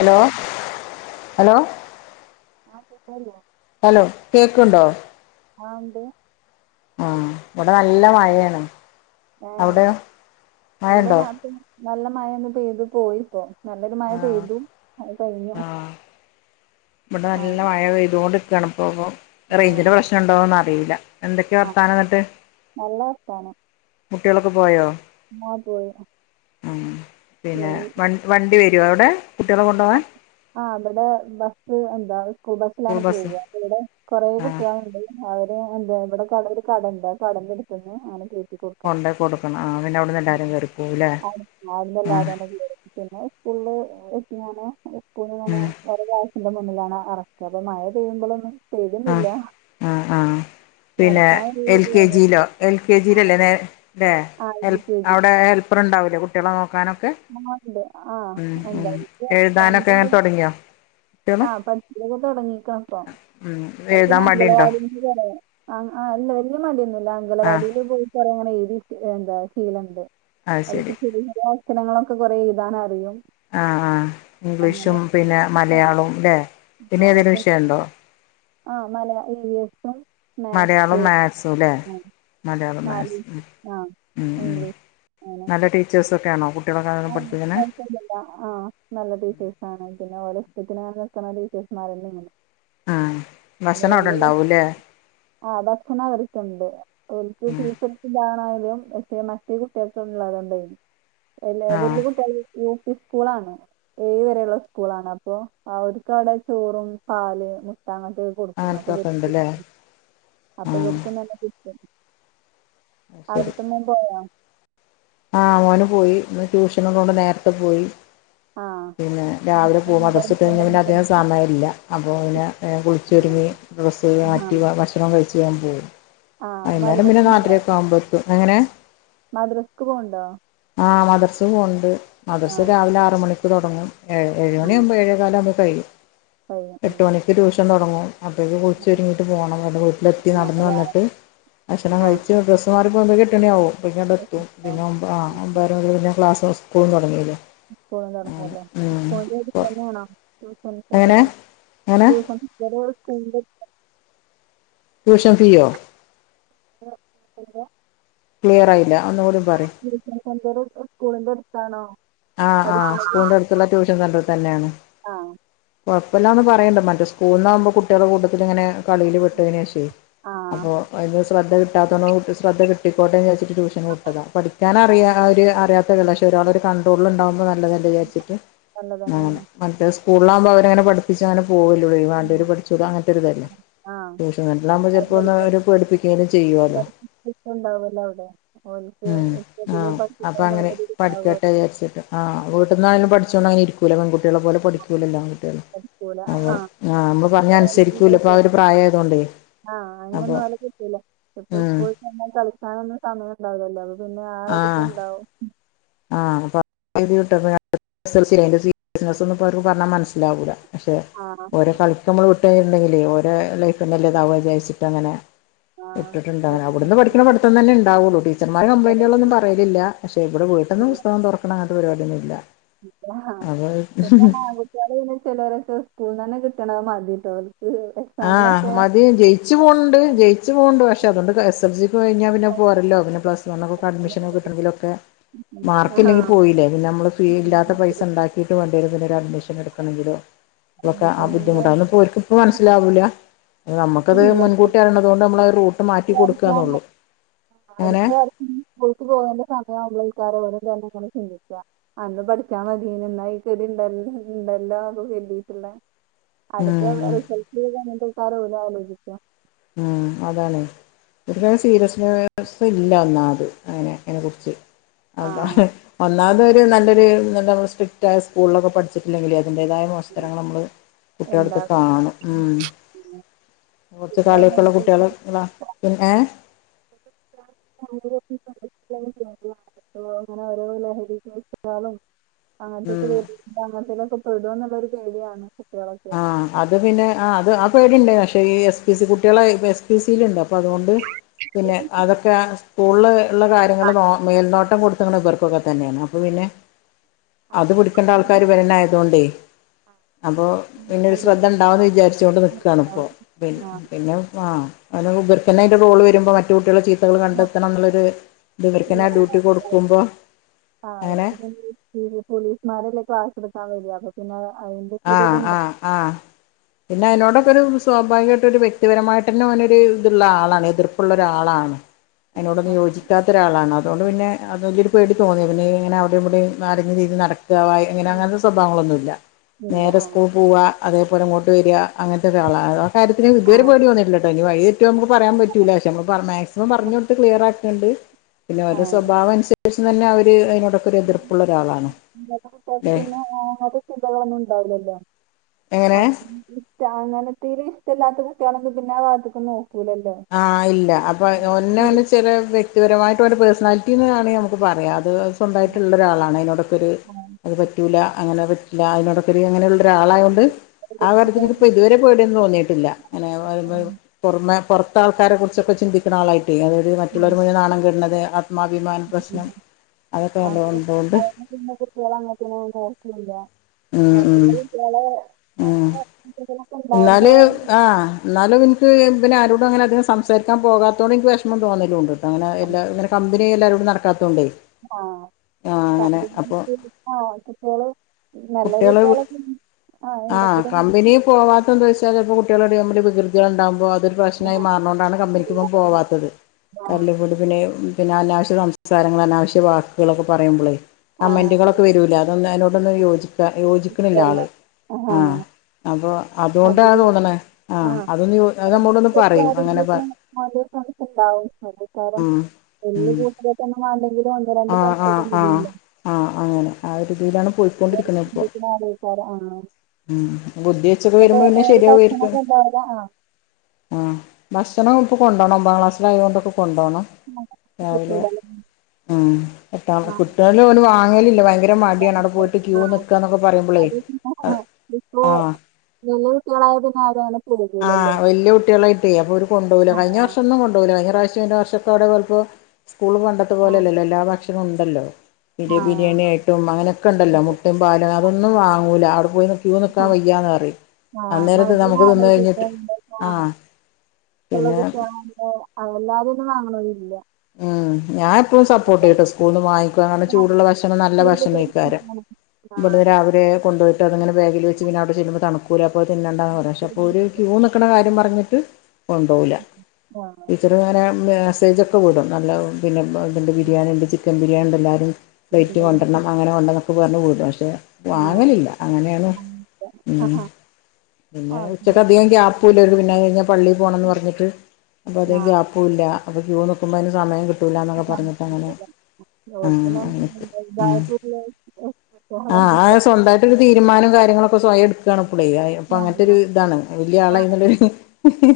Hello hello [unintelligible] hello കേക്ക്‌ണ്ടോ ആഹ് ഇണ്ട് ആഹ് ഇവടെ നല്ല മഴയാണ് ഏഹ് അവിടെയോ ഇവിടെ മഴയുണ്ടോ നാത്തൂന്ന് നല്ല മഴ ഒന്ന് പെയ്തു പോയി ഇപ്പോ നല്ലൊരു മഴ ആഹ് പെയ്തു അത് കഴിഞ്ഞു ആഹ് ഇവിടെ ആ നല്ല മഴ പെയ്തോണ്ട്ക്കാണ് ഇപ്പോ പോ ആ റേയ്ഞ്ചിന്റെ പ്രശ്നം ഇണ്ടോന്നറിയില്ല എന്തൊക്ക ആ വർത്താനം ന്നിട്ട് നല്ല കുട്ട്യോളൊക്കെ പോയോ ആഹ് പോയ് ഉം പിന്നെ വൻ വണ്ടി വരോ അവിടെ കുട്ടികളെ കൊണ്ടുപോകാൻ ആഹ് ആ ഇബടെ ബസ്സ് എന്താ സ്കൂൾ ബസിലാണ് പോക ഇവടെ കൊറേ ആഹ് കുട്ട്യോള്ണ്ട് അവര് എന്താ ഇവടെ കട ഒരു കടെണ്ട് ആ കടെന്റെ അടുത്ത് ന്ന് ആണ് കേ കൊണ്ടോയി കൊടുക്കണം ആഹ് പിന്നെ അവിടുന്ന് എല്ലാരും കേറിപ്പോവുല്ലേ ആഹ് [unintelligible] പിന്നെ സ്കൂലിള് എത്തിങ്ങനെ എത്തിങ്ങനെ ഉം അവരെ ക്ലാസ്സിന്റെ മുന്നിലാണ് എറക്ക അപ്പൊ മഴ പെയ്യുമ്പോളും ആഹ് ആഹ് ആഹ് പിന്നെ നടക്കാൻ ഒരു എൽ കെ ജിലോ എൽ കെ ജിലല്ലേ വേ അല്ലേ ആ യു ഹെൽപ് കെ ജി അവടെ ഹെൽ ൽപ്പറ്ണ്ടാവില്ലേ കുട്ട്യോളെ നോക്കാനോ ആഹ് ണ്ട് ആഹ് എന്താ എഴുതാനൊക്കെ അങ്ങനെ [unintelligible] തുടങ്ങിയോ കുട്ടികള് ആഹ് [unintelligible] തുടങ്ങിക്ക്ണ്പ്പം ഉം അല്ല്ങ്കി എഴുതാൻ ഞാ മടിയുണ്ടോ അംഗലവാടി ആഹ് അല്ല വല്യയ മടിയൊന്നുല്ല ആഹ് അംഗണവടിയില് പോവു അങ്ങനെ എഴുതിട്ട് എന്താ ശീലുണ്ട് അത് അ ശരി [unintelligible] ഷരങ്ങളൊക്കെ കുറെ എഴുതാനറിയും ആഹ് ഇംഗ്ലീഷും പിന്നെ മലയാളവും ല്ലെ പിന്നെ ഏതെലും വിഷയണ്ടോ ആഹ് മലയാ ഇ വി എസും മലയാളും മാത്സ് മാക്സും ല്ലെ മലയാളം നാല് മാക്‌സും ഉം ആ ഉം ഉം ഇംഗ്ലീഷ് നല്ല ടീച്ചേഴ്സൊക്കെയണോ [unintelligible] ആഹ് നല്ല ടീച്ചേഴ്സാണ് പിന്നെ ഒലേ ഇഷ്ടത്തിനാ നിക്കുന്ന ടീച്ചേഴ്സ് മാര് തന്നെല്ലാ ആഹ് ഭക്ഷണ അവിടെ ഉണ്ടാവൂല്ലേ ആഹ് ഭക്ഷണ അവർക്ക്ണ്ട് ഓൽക്ക് ഉം ഫീസ് ന്താണായാലും എസ്‌റ്റി മറ്റേ കുട്ടികൾക് ഉള്ളത് ണ്ടായെന്നു ല്ല ആഹ് വല്യ കുട്ടികള് യു പി സ്കൂളാണ് ഏഴ് വരെയുള്ള സ്കൂളാണ് അപ്പൊ അവർക്ക് അവിടെ ചോറും പാല് മുട്ട അങ്ങനത്തെ കൊടുക്കും അങ്ങനത്തൊക്കെ ഉണ്ടല്ലേ [unintelligible] അപ്പൊ ആഹ് ഇവർക്കും നല്ല കിട്ടും അത് ശരി അവിടുത്തമോൻ പോയാ ആഹ് മോന് പോയി ഇന്ന് ട്യൂഷനോള്ളോണ്ട് നേരത്തെ പോയി ആഹ് പിന്നെ രാവിലെ പോകു മദ്രസ വിട്ടയിഞ്ഞാൽ പിന്നെ അധിക സമയല്ല അപ്പോൾ പിന്നെ വേഗം കുളിച്ചൊരുങ്ങി [unintelligible] ആ ആക്ടിവ പക്ഷെ കഴിച്ച് ഓൻ പോവും ആ വൈന്നേരം മദ്രസ പിന്നെ നാലരയൊക്കെ ആവുമ്പോ എത്തും എങ്ങനെ മദ്രസ്ക്ക് പോവുണ്ടോ ആ മദ്രസെ പോന്നുണ്ട് ആ മദ്രസെ രാവിലെ ആറ് മണിക്ക് തൊടങ്ങും. ഏ ഏഴ് ആ മണിയാകുമ്പ ഏഴേകാല ആകുമ്പോ കഴും കഴിയും എട്ട് ഉം. മണിക്ക് ട്യൂഷൻ തുടങ്ങും. അപ്പോഴേക്ക് കുളിച്ച് ഒരുങ്ങിയിട്ട് പോകണം വടെ വീട്ടിലെത്തി ആ നടന്നന്ന് അതാ വന്നിട്ട് ഭക്ഷണം ആ കഴിച്ച് ഡ്രസ് മാർക്ക്‌ പൊതി കെട്ടണ ആവും അപ്പൊ ഇങ്ങട് എത്തും പിന്നെ ഒ ആ ഒമ്പാതര മുതൽ പിന്നേക്ലാസ്സ്‌ സ് സ്കൂളും തുടങ്ങല്ലേ പോവൻറേഞ്ഞുല്ലേ ഇപ്പോഴും ഇവിടെ അപ്പോൾ തന്നൊണോ? [unintelligible] ടൂഷൻ എങ്ങനെ സെന്ററ് എങ്ങനെ ടൂഷൻ ഇവരുടെ സ്കൂള് ട്യൂഷൻ ഫീയോ? [inaudible] [unintelligible] ക്ലിയർആയില്ല ഒന്നുകൂടി പറയ് ട്യൂഷൻ സെന്റർ [unintelligible] ഉസ്കൂളിന്റെ അടുത്താണോ? ആഹ് ആഹ് പഠിക്കുന്നത് സ്കൂളിന്റെ അടുത്തുള്ള ട്യൂഷൻ സെന്റർ തന്നെയാണ്. ആ കൊഴപ്പല്ലന്ന് പറയേണ്ട് മറ്റേസ്കൂളിലാകുമ്പോ കുട്ടികൾടെ കൂട്ടത്തിൽ ഇങ്ങനെ കളിയില് പെട്ടതിന് ശേഷമേ ആ അപ്പൊ അന് ശ്രദ്ധ കിട്ടാത്തോണ്ട് കുട്ടി ശ്രദ്ധ കിട്ടിക്കോട്ടെന്ന് വിചാരിച്ചിട്ട് ട്യൂഷന് ന്ന് വിട്ടതാ പഠിക്കൻനാറിയവര് അറിയാത്തവര് ന്നല്ല പക്ഷെ ഒരാള്ടെ ഒരു കണ്ടട്രോളിൽ ഉണ്ടാവുമ്പോൾ നല്ലതല്ല- വിചാരിച്ചിട്ട് നല്ലത് തന്നെയാണ് മറ്റേത് സ്കൂളിൽ ആവുമ്പോ അവര് അങ്ങനെ പഠിപ്പിച്ചാലും പോവല ഇവര് വേണ്ടവരു ഉം. പഠിച്ചോ അങ്ങനത്തൊരു ഇതല്ലേ ആ ട്യൂഷൻ വീട്ടിലാകുമ്പോ ചിലപ്പോന്നു അവര് പേടിപ്പിക്കുങ്കിലും ചെയ്യൂ കൊറച്ചു സ്ട്രക്റ്റ്ണ്ടാവല്ലോ അവിടെ ഓർക്ക് ഉം ഇഷ്‌ടത്തിന്ന് [unintelligible] വിചാരിച്ചട്ട് ആ വീട്ടന്നായാലും പഠിച്ചോണ്ട് അനെ ഇരിക്കൂല്ല പെൺകുട്ടളെ പോലെ പഠിക്കൂലല്ലോ ആൺകട്ടികള് പഠിക്കൂല ആ അതെ ആഹ് നമ്മ പറഞ്ഞ അനുസരിക്കൂല ഇപ്പ ആഹ് ഒര് പ്രായ ആതുകൊണ്ടേ- ആഹ് അങ്ങനൊന്നും അവനെ കട്ടില്ല ഇപ്പ ഉം സ്കൂൾ പിന്നെ കളിക്കാനൊന്നും സമയം ഉണ്ടാവില്ലല്ലോ അപ്പൊ പിന്നെ ആഹ് ഒരിതുണ്ടാവും ആഹ് അപ്പൊട്ട [unintelligible] എസ് എസ് എൽ സി അതിന്റെ സീരിയസ് ഒന്നും ഇപ്പ അവർക്ക് പറഞ്ഞ മനസ്സിലാവൂല്ല പക്ഷെ ആഹ് - ഓരോ കളക്ക് നമ്മൾ വിട്ട്ഴിട്ടുണ്ടെങ്കിലെ ഓര ലൈഫല്ലേതാവുക ന്ന് വിചാരിച്ചിട്ടങ്ങനെ ആ ആ ഇട്ടിട്ടുണ്ടാവ ഓർക്ക് അവിടുന്ന് പഠിക്കണ പഠിക്കാൻ പടിത്തം തന്നെ ഉണ്ടാവുള്ളൂടീച്ചർമാർ കംപ്ലയിന്റുകളൊന്നും കഴിയില്ല. പറയില്ല പക്ഷെ ഇവിടെ ഞാൻ പുസ്തകം തുറക്കണ അങ്ങനത്തെ പരിപാടിയൊന്നുല്ല. ആഹ് പിന്നെങ്ങാനും. ഇവിടന്ന് ചിലരൊക്കെ സ്കൂൾ തന്നെ കിട്ടണ മതി ട്ടോ. ആഹ് മതി ജയിച്ചു പോണണ്ട് ജയി- പോകുന്നുണ്ട് പക്ഷെ അതൊണ്ട് എസ് എൽ സിക്ക് കിഞ്ഞാൽ പിന്ന പോരല്ലോ പിന്നെ പ്ലസ്- വണ്ണിന് അഡ്മിഷനൊക്കെ കിട്ടണെങ്കിലൊക്കെ മാർക്ക് ആഹ് ഇല്ലെങ്കി പോയി- ഇല്ലേ പിന്നെ നമ്മള് ഫീ ഇല്ലാത്ത പൈസ ഇണ്ടാക്കിട്ട് വേണ്ടേരും അഡ്മിഷൻ എടുക്കണെകിലോ? ഇതക്കെ ആ അഡ്മിഷനന്നെ ബുദ്ധിമുട്ടാവ ഇപ്പോരിക്കും ഇപ്പ മനസ്സിലാവൂല നമുക്കത് ഇല്ല മുൻകൂട്ടി അരണം അതുകൊണ്ട് നമ്മള റൂട്ട് മാറ്റി ഈ വർഷം കൊടുക്കുകന്നള്ളു- അടുത്ത സ്കൂൾക്ക് പോകേണ്ട സമയമാവുമ്പോ ഈക്കാരെ വെ ചിന്തിക്കുക. അന്ന് പഠിച്ചാൻ മതിൻന്നക്കണ്ട ഇണ്ടല്ലോ അത കല്ലിട്ടുള്ള അടുത്ത ഉം റിസൾട്ട് അങ്ങട്ടക്കാര ആലോചിക്ക ഉ അതാണ് ഒരു സീരിയസ് പ്രശ്നം ഇല്ലഒന്നാമത് അതിന് അതിനേകുറിച്ച് അതാ ആഹ് അതൊരു നല്ലൊരു സ്ട്രിക്റ്റായ സ്കൂളിലൊക്കെ പഠിച്ചിട്ടില്ലെങ്കിലേ അത് അതിന്റേതായ പോസ്റ്ററള് നമ്മള് കുട്ടേലെടുത്ത് കാണും ഉം. പിന്നെ. ച്ചു കളിയൊക്കെയുള്ള കുട്ട്യാള് ള്ള പിന്നേ. അങ്ങനെ ഓരോ ലഹാലും [inaudible] അങ്ങനത്തൊക്കെ ഉം വ അങ്ങനത്തൊക്കെ പെടും എന്നുള്ളൊരു പേടിയാണ് കുട്ടികളൊക്കെ ആ്ഹ അത് പിന്നെ ആഹ് അത് ആഹ് പേടിണ്ട പക്ഷെ ഈ എസ് പി സി കുട്ടികളെ സിൽുണ്ട് അപ്പൾ അതുകൊണ്ട് പിന്നെ അതൊക്കെ സ്കൂളിൽ ഉള്ള കാര്യങ്ങൾ മേൽനോട്ടം കൊടുത്തങ്ങ ഇവർക്കൊക്കെ തന്നെയാണ് അപ്പൾ പിന്നെ- ആ അത് പിടിക്കേണ്ട ആൾക്കാാര് വരണായതൊണ്ടേ അപ്പൊ- ശ്രദ്ധ ഉണ്ടാവന്ന് വിചാരിച്ചോൊണ്ട് നിക്കാണ് ഇപ്പോ പി പിന്നെ ആ [unintelligible] റോള് വരുമ്പോ മറ്റു കുട്ടികൾ ചിരി നമ്മള് കണ്ടെത്തണം എന്നുള്ളൊരു ഇവർക്കെന്നെ ആ ഡ്യൂട്ടി കൊടുക്കുമ്പോ അങ്ങനെ. പോലീസ്മാരല്ലെ ക്ലാസെടുക്കാൻ വരാ. പിന്നെത് അയിന്റെ. ആഹ് ആഹ് ആ പിന്നെ അതിനോടൊക്കെ ഒരു സ്വാഭാവികമായിട്ട് ഒരു വ്യക്തിപരമായിട്ട് തന്നെ ഓനൊരു ത് ഇളള ആളാണ് എതിർ ള്ള ഒരാളാണ് അതിനോടൊന്ന് അപ്പൊ യോജിക്കാത്ത ഒരാളാണ് അതോണ്ട് പിന്നെ. അതൊക്കെ 'പേടി തോന്നിയത് പിന്നെ ഇങ്ങനെ അവിടെയും ഇവിടെയും നിറഞ്ഞ രീതി നടക്കാ ഇങ്ങനെ അങ്ങനത്തെ സ്വഭാവങ്ങളൊന്നുമില്ല ഇല്ല നേരെ ആ സ്കൂൾ പോവുക അതേപോലിങ്ങോട്ട് വരിക അങ്ങനത്തെ ഒക്ക ആളാണ് ആ കാര്യത്തിന് ഇതു ആ പരിപാടി വന്നിട്ടുണ്ട്. അതിന് വഴിതെറ്റോന്ന് നമക്ക് പറയാൻ പറ്റൂല പക്ഷ നമ്മൾ മാക്സിമം പറഞ്ഞു കൊടുത്ത് ക്ലിയർ ആക്കുണ്ട് പിന്നെ ആ ഓരെ സ്വഭാവം അനുസരിച്ച് തന്നെ അവര് അതിനോട. ഉം അല്ലെ പിന്നെ ആ ഒരു ഇപ്പൊ അങ്ങനെയൊന്നും ഉണ്ടാവില്ലല്ലോ എങ്ങനെ [unintelligible] അങ്ങനെതീല് ഇഷ്ടല്ലാത്ത വ്യക്തി ആണെങ്കി പിന്നെ ആ വാത്ക്കൊന്നും നോക്കൂലല്ലോ. ആ ഇല്ല അപ്പൊ ഓലെന്നെ ചെറിയ. വ്യക്തിപരമായിട്ട് പേഴ്സണാലിറ്റിന്ന് നമുക്ക് പറയാം അത് സ്വന്തമായിട്ടുള്ള ഒരാളാണ് അതിനോടൊക്കെ ഒരു. അത് പറ്റൂല അങ്ങനെ പറ്റില്ല അതിനോടൊക്കൊരു അങ്ങനെ ഉള്ള. ഒരാളായൊണ്ട് ആ കാര്യത്തിന് ഇപ്പോ ഇതുവരെ പേടിയൊന്നും തോന്നിയിട്ടില്ല അങ്ങനെ. പുറമെ പുറത്ത് ആൾക്കാരെ കുറിച്ചൊക്കെ ചിന്തിക്കുന്ന ആളായിട്ട് അതൊരു മറ്റുള്ളവർ മുഴുവൻ നാണം കെടുന്നത്. ത്മാഭിമാന പ്രശ്നം അതൊക്കെ നല്ലോണം അങ്ങനെ ഉള്ളതോണ്ട്. പിന്നെ കുട്ടികള അങ്ങനത്തിനൊന്നും പോക്കില്ല ഉം ഉം മറ്റുള്ള കുട്ടികളെ. ഉം ചെയ്തള. എന്നാല് ആ. എന്നാലും എനിക്ക് പിന്നെ ആരോടും അങ്ങന അധികം സംസാരിക്കാൻ പോകാത്തോണ്ട് എനിക്ക് വിഷമം തോന്നലുംണ്ട്. അങ്ങനെ എല്ലാം ഇങ്ങനെ കമ്പനി എല്ലാവരും കൂടെ നടക്കാത്തോണ്ടേ ആഹ് ആഹ് അങ്ങനെ കമ്പനി അപ്പൊ ആഹ് നല്ല കുട്ടികള് കുട്ടികളൊക്ക ആഹ് എന്തെങ്കിലും പോവാത്ത എന്താന്ന് വെച്ചാല് ഇപ്പം കുട്ടികള് തമ്മില് വികൃതികൾ ഉണ്ടാവുമ്പോ അത് ആ ഭക്ഷണമായ് മാറന്നൊണ്ടാണ് കമ്പനിക്ക് ഇപ്പം പോവാത്തത് ആ [unintelligible] പിന്നെയും പിന്നെ അനാവശ്യ സംസാരങ്ങളും അനാവശ്യ വാക്കുകളൊക്കെ പറയുമ്പോളേ ആ കമന്റുകളൊ വരൂല അതൊന്നും അതിനോടൊന്നും യോജിക്ക യോജിക്കണില്ല ശരി ആള് ആ ആഹ് അപ്പൊ അതിൽ അതുകൊണ്ടാന്ന് തോന്നണെ ആ ആഹ് അതൊന്ന് അത് നമ്മോടൊന്ന് പറയും അങ്ങനെ [unintelligible] കാരം ഉം [unintelligible] ഉം തന്നെ മാണ്ടെങ്കിലും അവന്റ രണ്ട് ആഹ് പൈസൊക്കെ. ആഹ് ആഹ് [unintelligible] ആഹ് അങ്ങനെ ആ ഒരു രീതിയിലാണ് പോയി [unintelligible] ഉം ബുദ്ധിവച്ചൊക്കെ എന്നിട്ട് വരുമ്പോ പിന്നെ ഓരോ ശരിയാവുവാരിക്കും ഭക്ഷണമൊക്കെ ഉണ്ടാവില്ല ആ ആഹ് ഭക്ഷണം ഇപ്പോൾ കൊണ്ട്പോണം ഒമ്പതാം ക്ലാസ്സിലായത് കൊണ്ടൊക്കെ കൊണ്ട് പോണം രാവിലെ കിട്ടൂലല്ലേ ഉം എട്ടാമത്തെ ആ കു കുട്ടികള് അതുകൊണ്ട് വാങ്ങലില്ല ഭയങ്കര ആ മടിയാണ് അവിടെ പോയിട്ട് ക്യൂ നിൽക്കാന്നൊക്കെ പറയുമ്പളേ അത് ആ ഇപ്പോ ആഹ് വലിയ കുട്ടികളായാ പിന്നെ ആരും അങ്ങനെ പോകൂലല്ലോ. ആഹ് വല്യ കുട്ടികളായിട്ടേ അപ്പോ ഇവര് കൊണ്ട് പോവില്ല കഴിഞ്ഞ ആഹ്. വർഷൊന്നും കൊണ്ട് പോയില്ല കഴിഞ്ഞ പ്രാവശ്യം പൊക്കെ അവിടെ കൊപ്പോ സ്കൂള് പണ്ടത്തെ പോലെ ആഹ്. അല്ലല്ലോ എല്ലാ ഭക്ഷണവും ഉണ്ടല്ലോ പിരി ആഹ്. ബിരിയാണി ആയിട്ടും അങ്ങനെയൊക്കെ ഉണ്ടല്ലോ അതെ. മുട്ടയും പാലും അതൊന്നും വാങ്ങൂല അവിടെ പോയി നി ക്യൂ നിക്കാൻ ആഹ്. വയ്യാന്ന് പറയും അന്നേരത്തെ നമുക്ക് നിന്ന് കഴി [unintelligible] എല്ലാരും പിന്നെ ഒന്നും വാങ്ങണമെന്നില്ല ഉം ഞാൻ എപ്പോഴും സപ്പോർട്ട് ചെയ്യൂട്ടോ സ്കൂള്ന്ന് വാങ്ങിക്കുവാ ആണെ ആഹ്. ചൂടുള്ള ഭക്ഷണം നല്ല ഭക്ഷണം കഴിക്കാര്. ആഹ് അവരെ കൊണ്ട് പോയിട്ട് അതിങ്ങനെ ബേഗിൽ വച്ച് പിന്നെ അവിടെ ചെല്ലുമ്പോൾ തണുക്കും തിന്നണ്ടാന്ന് പറയും പക്ഷേ അപ്പോൾ ഒരു കാര്യം പറഞ്ഞിട്ട് കൊണ്ടുപോവില്ല ആഹ്. ടീച്ചർ ഇങ്ങനെ മെസ്സേജൊക്കെ വിടും നല്ല പിന്നെ ഇതുണ്ട് ബിരിയാണി ഉണ്ട് ചിക്കൻ ബിരിയാണി ഉണ്ട് എല്ലാരും പ്ലേറ്റ് കൊണ്ടുവരണം അങ്ങനെ കൊണ്ട് [unintelligible] പഷെ വാങ്ങലില്ല അങ്ങനെയാണ് ഉം പിന്നെ ആഹ്. ഉച്ച അധികം ഗ്യാപ്പുവില്ല ഒരു പിന്നെ കഴിഞ്ഞാൽ പള്ളിയിൽ പോണന്ന് പറഞ്ഞിട്ട് അപ്പം അധികം ഗ്യാ ക്കൂല അപ്പൊ ക്യൂ നിക്കുമ്പോ അതിന് സമയം കിട്ടൂല്ല എന്നൊക്കെ പറഞ്ഞിട്ട് അങ്ങനെ ഓൽക്ക് ആഹ് തന്നെ ഇതായിട്ടുള്ള ആഹ് ആ അത് സ്വന്തം ആയി ഒരു തീരുമാനവും കാര്യങ്ങളൊക്കെ സ്വയം എടുക്കുകാണ് പുളേ ഇപ്പ അങ്ങനത്തൊരു അങ്ങനെയൊള്ളു. ഇതാണ് വില്യാളായീന്നൊരു ഹി ഹി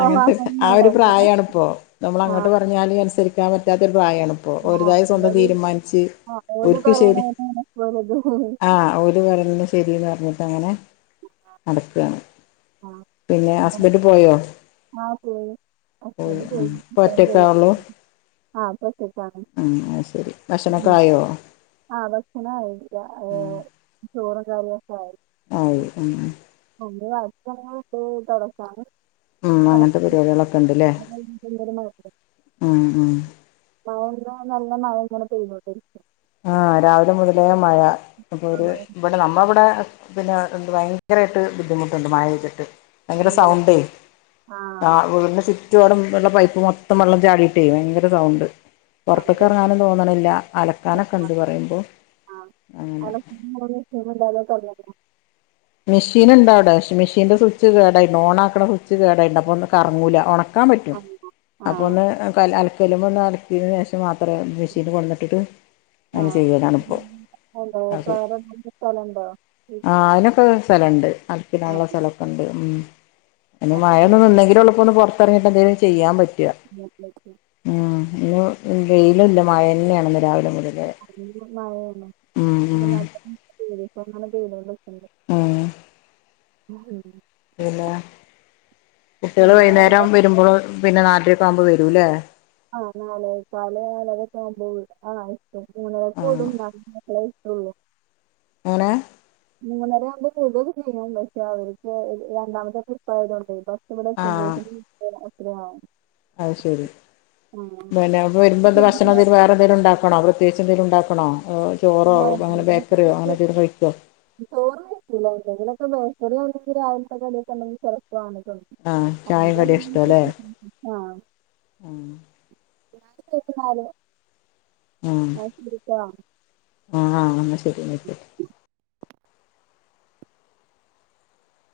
അങ്ങനത്തെ ആ ഒരു പ്രായം ആണിപ്പോ നമ്മള് അങ്ങോട്ട് പറഞ്ഞാ പറഞ്ഞാല് അനുസരിക്കാൻ പറ്റാത്തൊരു പ്രായമാണ് ഇപ്പോ ആഹ്. ഒരിതായ സ്വന്തം ആഹ്. തീരുമാനിച്ച് ആഹ് ഓല് ഓൽക്ക് ശരി പറയണതന്നെയാണ് പോലതും ആഹ് ഓല് പറയുന്നത് ശരീന്ന് പറഞ്ഞിട്ട് അങ്ങനെ നടക്ക്കാണ് ആഹ് പിന്നെ ഞാൻ ഹസ്ബൻഡ് പോയോ ആഹ് പോയി ഹസ്ബൻഡ് ഉം പോയി ഇപ്പം ഒറ്റക്കാവുള്ളൂ [unintelligible] ആഹ് ഇപ്പം ഒറ്റക്കാണ് ഉം അഹ് ശരി ഭക്ഷണൊക്കെ ഉം ആയോ ആഹ് ഭക്ഷണമായി ഏഹ് ചോറും കറിയൊക്കെ ആയി ആയി ഉം [unintelligible] ഉം അങ്ങനത്തെ [unintelligible] പരിപാടികളൊക്കെ ഉണ്ടല്ലേ ഉം ഉം മഴ നല്ല മഴ ഇങ്ങനെ പെയ്തോണ്ടിരിക്കാ ആഹ് രാവിലെ മുതലേ മഴ അപ്പൊ ഒര് ഇവടെ നമ്മവിടെ പിന്നെ ഭയങ്കരമായിട്ട് ബുദ്ധിമുട്ടുണ്ട് മഴ പെയ്തിട്ട് ഭയങ്കര എന്തല്ലേ സൗണ്ടേ ആഹ് വീടിന് ചു റ്റു പാടും വെള്ളം പൈപ്പ് മൊത്തം വെള്ളം ചാടിയിട്ടേ ഭയങ്കര സൗണ്ട് സൗണ്ട് പുറത്തേക്ക് ഉണ്ട് ഇറങ്ങാനും തോന്നണില്ല അലക്കാനൊക്കെ ഉണ്ട് പറയുമ്പോൾ ആഹ് അങ്ങനെ [unintelligible] മെഷീൻ ഉണ്ടവിടെ പക്ഷെ മെഷീന്റെ സ്വിച്ച് കേടായിണ്ട് ഓണ ആക്കണ സ്വിച്ച് കേടായിണ്ട് അപ്പൊ കറങ്ങൂല ഒണ ക്കാൻ പറ്റും ആഹ് അപ്പോ ആഹ് ഒന്ന് കല് അല ചെളി മണ്ണും അലക്കിയതിന് ശേഷം മാത്രേ മെഷീനില് കൊണ്ടന്നിട്ടിട്ട് അങ്ങനെ ആഹ് ചെയ്യലാണിപ്പൊ എന്താ അത് തോരയിടാൻ സ്ഥലമുണ്ടോ ആ അതിനൊക്കെ സ്ഥലം ഉണ്ട് അലക്കി ആഹ് ഇടാന്ള്ള സ്ഥലൊക്കെ ഉണ്ട് ഉം പിന്നെ മഴയൊന്നും നിന്നെങ്കിലേ ഉള്ളൂ ഇപ്പൊ ഒന്ന് പുറത്തിറങ്ങീട്ട് എന്തെങ്കിലും ചെയ്യാൻ പറ്റാ [unintelligible] ഉം ഇന്ന് വെയിലല്ല മഴ ന്നെയാണ് ഇന്ന് രാവിലെ മുതലെ [unintelligible] മഴയല്ലേ [unintelligible] ഉം [unintelligible] പിന്നെ കുട്ടികള് പിന്നെ അവിടെ വൈന്നേരം വരുമ്പോൾ പിന്നെ നാലരയൊക്കെ ആവുമ്പോ വരൂല്ലേ ആഹ് നാലെക്കാല് നാലര ഒക്കെ ആവുമ്പോ ആഹ് ഇപ്പൊ മൂന്നരക്ക് ആഹ് വിടും എന്നാലും [unintelligible] ട്ടൊള്ളു എങ്ങനെ മൂന്നര ആവുമ്പോൾ കൂടുതൽ ചെയ്യും പക്ഷെ അവർക്ക് രണ്ടാമത്തെ ട്രിപ്പ് ആയതോണ്ടേ ഇപ്പൊ ഇവിടെ ആഹ് എത്തുമ്പോത്തിനു [unintelligible] എത്രയാകും അത് ശെരി [unintelligible] വരുമ്പോ എന്താ ഭക്ഷണംന്തേലും വേ എന്തങ്കിലും ഉണ്ടാക്കണോ പ്രത്യേകിച്ച് എന്തെങ്കിലും ഉണ്ടാക്കണോ ചോറോ ബേക്കറിയോ അങ്ങനെ എന്തേലും കഴിക്കുമോ ചോറ് കഴിക്കില്ല എല്ലെങ്കിലൊക്കെ നോക്കൽ ആണെങ്കിൽ രാവിലത്തെ കടിയൊക്കെ ഉണ്ടെങ്കിൽ ചെലപ്പൊ ആഹ് ചായയും കടിയും ഇഷ്ടാല്ലേ [unintelligible] [unintelligible] ആഹ [unintelligible] ആഹ ആ എന്നാ ശരി എന്നാ ശരി